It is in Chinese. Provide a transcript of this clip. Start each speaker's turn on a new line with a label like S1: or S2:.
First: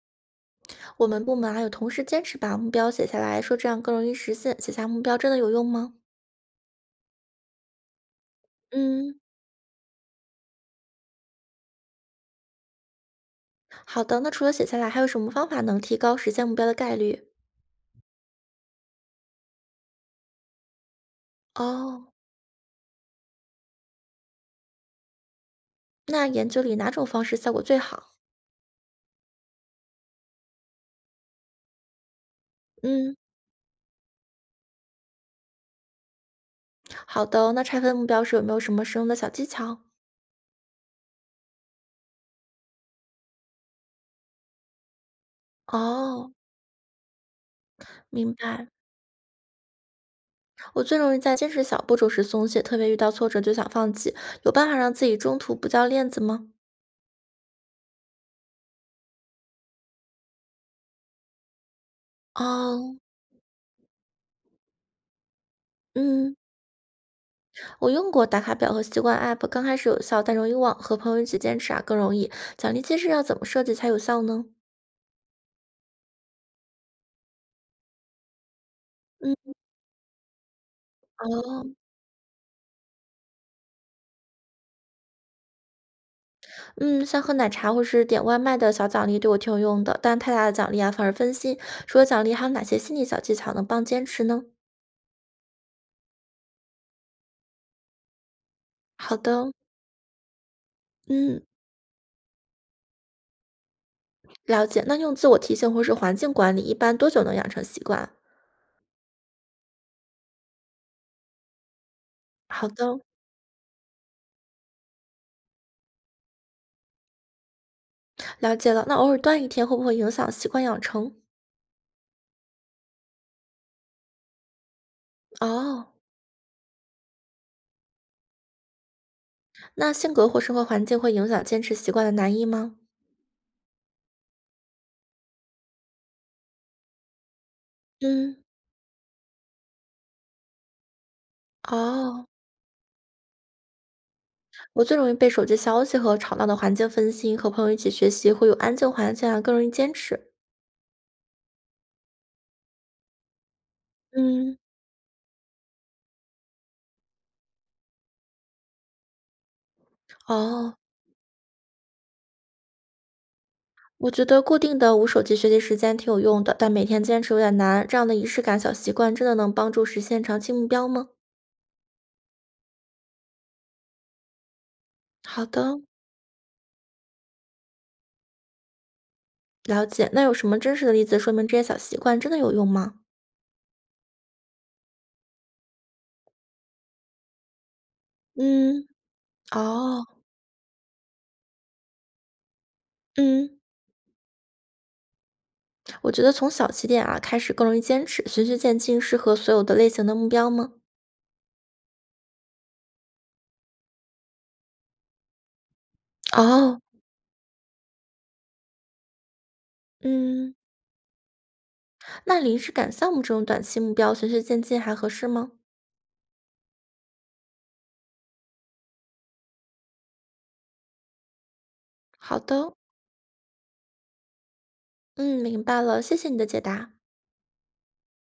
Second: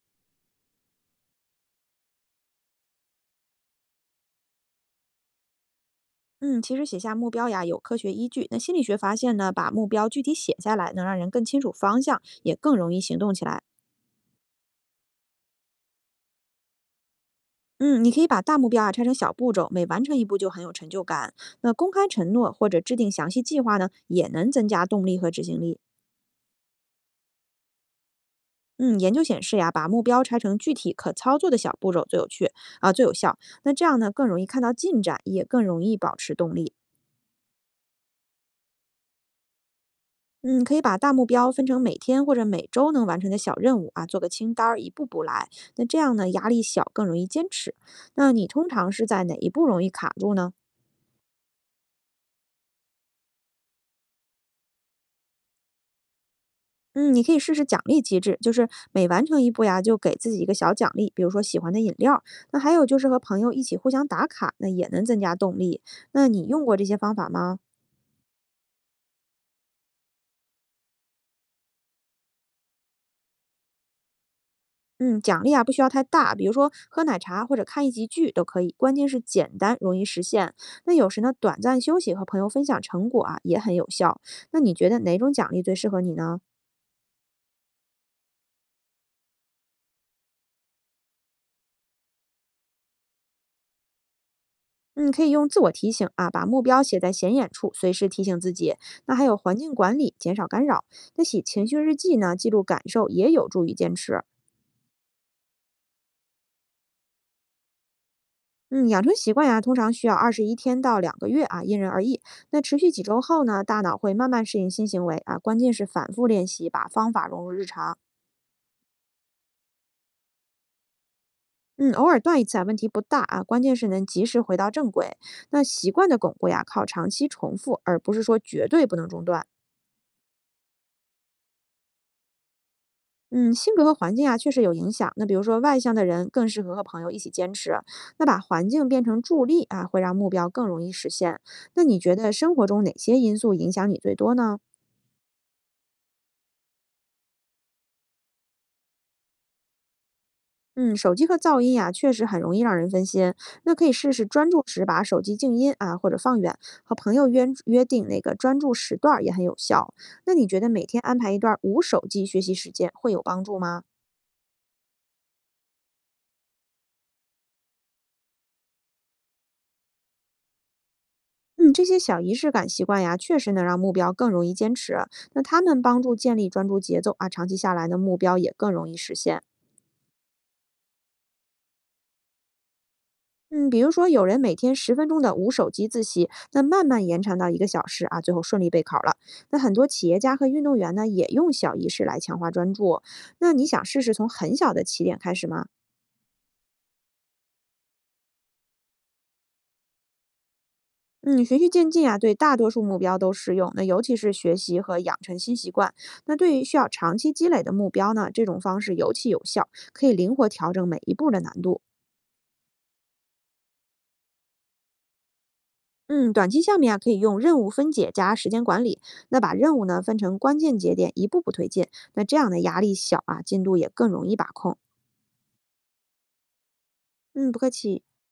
S1: 我们部门啊有同事坚持把目标写下来，说这样更容易实现。写下目标真的有用吗？
S2: 嗯，其实写下目标呀有科学依据。那心理学发
S1: 嗯，
S2: 现呢，把目标具体写下来，能让人更清楚方向，也更容易行动起来。
S1: 好的。那除了写下来，还有什么方法能提高实现目标的概率？
S2: 嗯，你可以把大目标啊拆成小步骤，每完成一步就很有成就感。那公开
S1: 哦，
S2: 承诺或者制定详细计划呢，也能增加动力和执行力。
S1: 那研究里哪种方式效果最好？
S2: 嗯，研究显示呀，把目标拆成具体可操作的小步骤最有趣啊，最有
S1: 嗯，
S2: 效。那这样呢，更容易看到进展，也更容易保持动力。
S1: 好的。那拆分目标时有没有什么实用的小技巧？
S2: 嗯，可以把大目标分成每天或者每周能完成的小任务啊，做个清单儿，一步步来。那这样呢，
S1: 哦，
S2: 压力小，更容易坚持。那
S1: 明
S2: 你通
S1: 白。
S2: 常是在哪一步容易卡住呢？
S1: 我最容易在坚持小步骤时松懈，特别遇到挫折就想放弃。有办法让自己中途不掉链子吗？
S2: 嗯，你可以试试奖励机制，就是每完成一步呀，就给自己一个小奖励，比如说喜欢的饮料。那还有
S1: 哦，
S2: 就是和朋友一起互相打卡，那也能增加动力。那
S1: 嗯，
S2: 你用过这些方法吗？
S1: 我用过打卡表和习惯 App，刚开始有效，但容易忘，和朋友一起坚持啊更容易。奖励机制要怎么设计才有效呢？
S2: 嗯，奖励啊不需要太大，比如说喝奶茶或者看一集剧都可以，关键是
S1: 嗯，
S2: 简单容易实现。那有时呢，短
S1: 哦，
S2: 暂休息和朋友分享成果啊也很有效。那你觉得哪种奖励最适合你呢？
S1: 嗯，像喝奶茶或是点外卖的小奖励对我挺有用的，但太大的奖励啊反而分心。除了奖励，还有哪些心理小技巧能帮坚持呢？
S2: 嗯，可以用自我提醒啊，把目标写在显眼处，随时提醒自己。那
S1: 好
S2: 还有
S1: 的，
S2: 环境管理，减少干扰。那写
S1: 嗯，
S2: 情绪日记呢，记录感受也有助于坚持。
S1: 了解。那用自我提醒或是环境管理，一般多久能养成习惯啊
S2: 嗯，养成习惯呀，通常需要21天到2个月啊，因人而异。那
S1: 好
S2: 持续
S1: 的，
S2: 几周后呢，大脑会慢慢适应新行为啊，关键是反复练习，把方法融入日常。
S1: 了解了。那偶尔断一天会不会影响习惯养成？
S2: 嗯，偶尔断一次啊，问题不大啊，关键是能及时回到正轨。那
S1: 哦，
S2: 习惯的巩固呀，靠长期重复，而不是说绝对不能中断。
S1: 那性格或生活环境会影响坚持习惯的难易吗？
S2: 嗯，性格和环境啊，确实有影响。那比如说外向的人更适合和朋友一起坚持，那
S1: 嗯。
S2: 把环境变成助力啊，会让目标更容易实现。那你觉
S1: 哦，
S2: 得生活中哪些因素影响你最多呢？
S1: 我最容易被手机消息和吵闹的环境分心，和朋友一起学习会有安静环境啊，更容易坚持。
S2: 嗯，手机和噪音呀、确实很容易让人分心。那可以试试专
S1: 嗯，
S2: 注时把手机静音啊，或者放远。和朋友约定那个专注时段儿也很有效。那你觉得
S1: 哦，
S2: 每天安排一段儿无手机学习时间会有帮助吗？
S1: 我觉得固定的无手机学习时间挺有用的，但每天坚持有点难。这样的仪式感小习惯真的能帮助实现长期目标吗？
S2: 嗯，这些小仪式感习惯呀，确实能让目标更容易坚持。那
S1: 好
S2: 他
S1: 的，
S2: 们帮助建立专注节奏啊，长期下来呢，目标也更容易实现。
S1: 了解。那有什么真实的例子说明这些小习惯真的有用吗？
S2: 嗯，比如说有人每天10分钟的无手机自习，那慢慢延长到1个小时啊，最后顺利备
S1: 嗯，
S2: 考了。那很多
S1: 哦，
S2: 企业家和运动员呢，也用小仪式来强化专注。那
S1: 嗯，
S2: 你想试试从很小的起点开始吗？
S1: 我觉得从小起点啊开始更容易坚持，循序渐进，适合所有的类型的目标吗？
S2: 嗯，循序渐进啊，对大多数目标都适用。那尤其是学习和养成新习惯，那对于需
S1: 哦，
S2: 要长期积累的目标呢，这种方式尤其有效，可以灵活
S1: 嗯。
S2: 调整每一步的难度。
S1: 那临时赶项目这种短期目标，循序渐进还合适吗？
S2: 嗯，短期项目啊可以用任务分解加时间管理，那把任务呢分成关键节点，一步步推进，那这
S1: 好
S2: 样
S1: 的
S2: 的
S1: 哦，
S2: 压力小啊，进度也更容易把控。
S1: 嗯，明白了，谢谢你的解答。
S2: 嗯，不客气。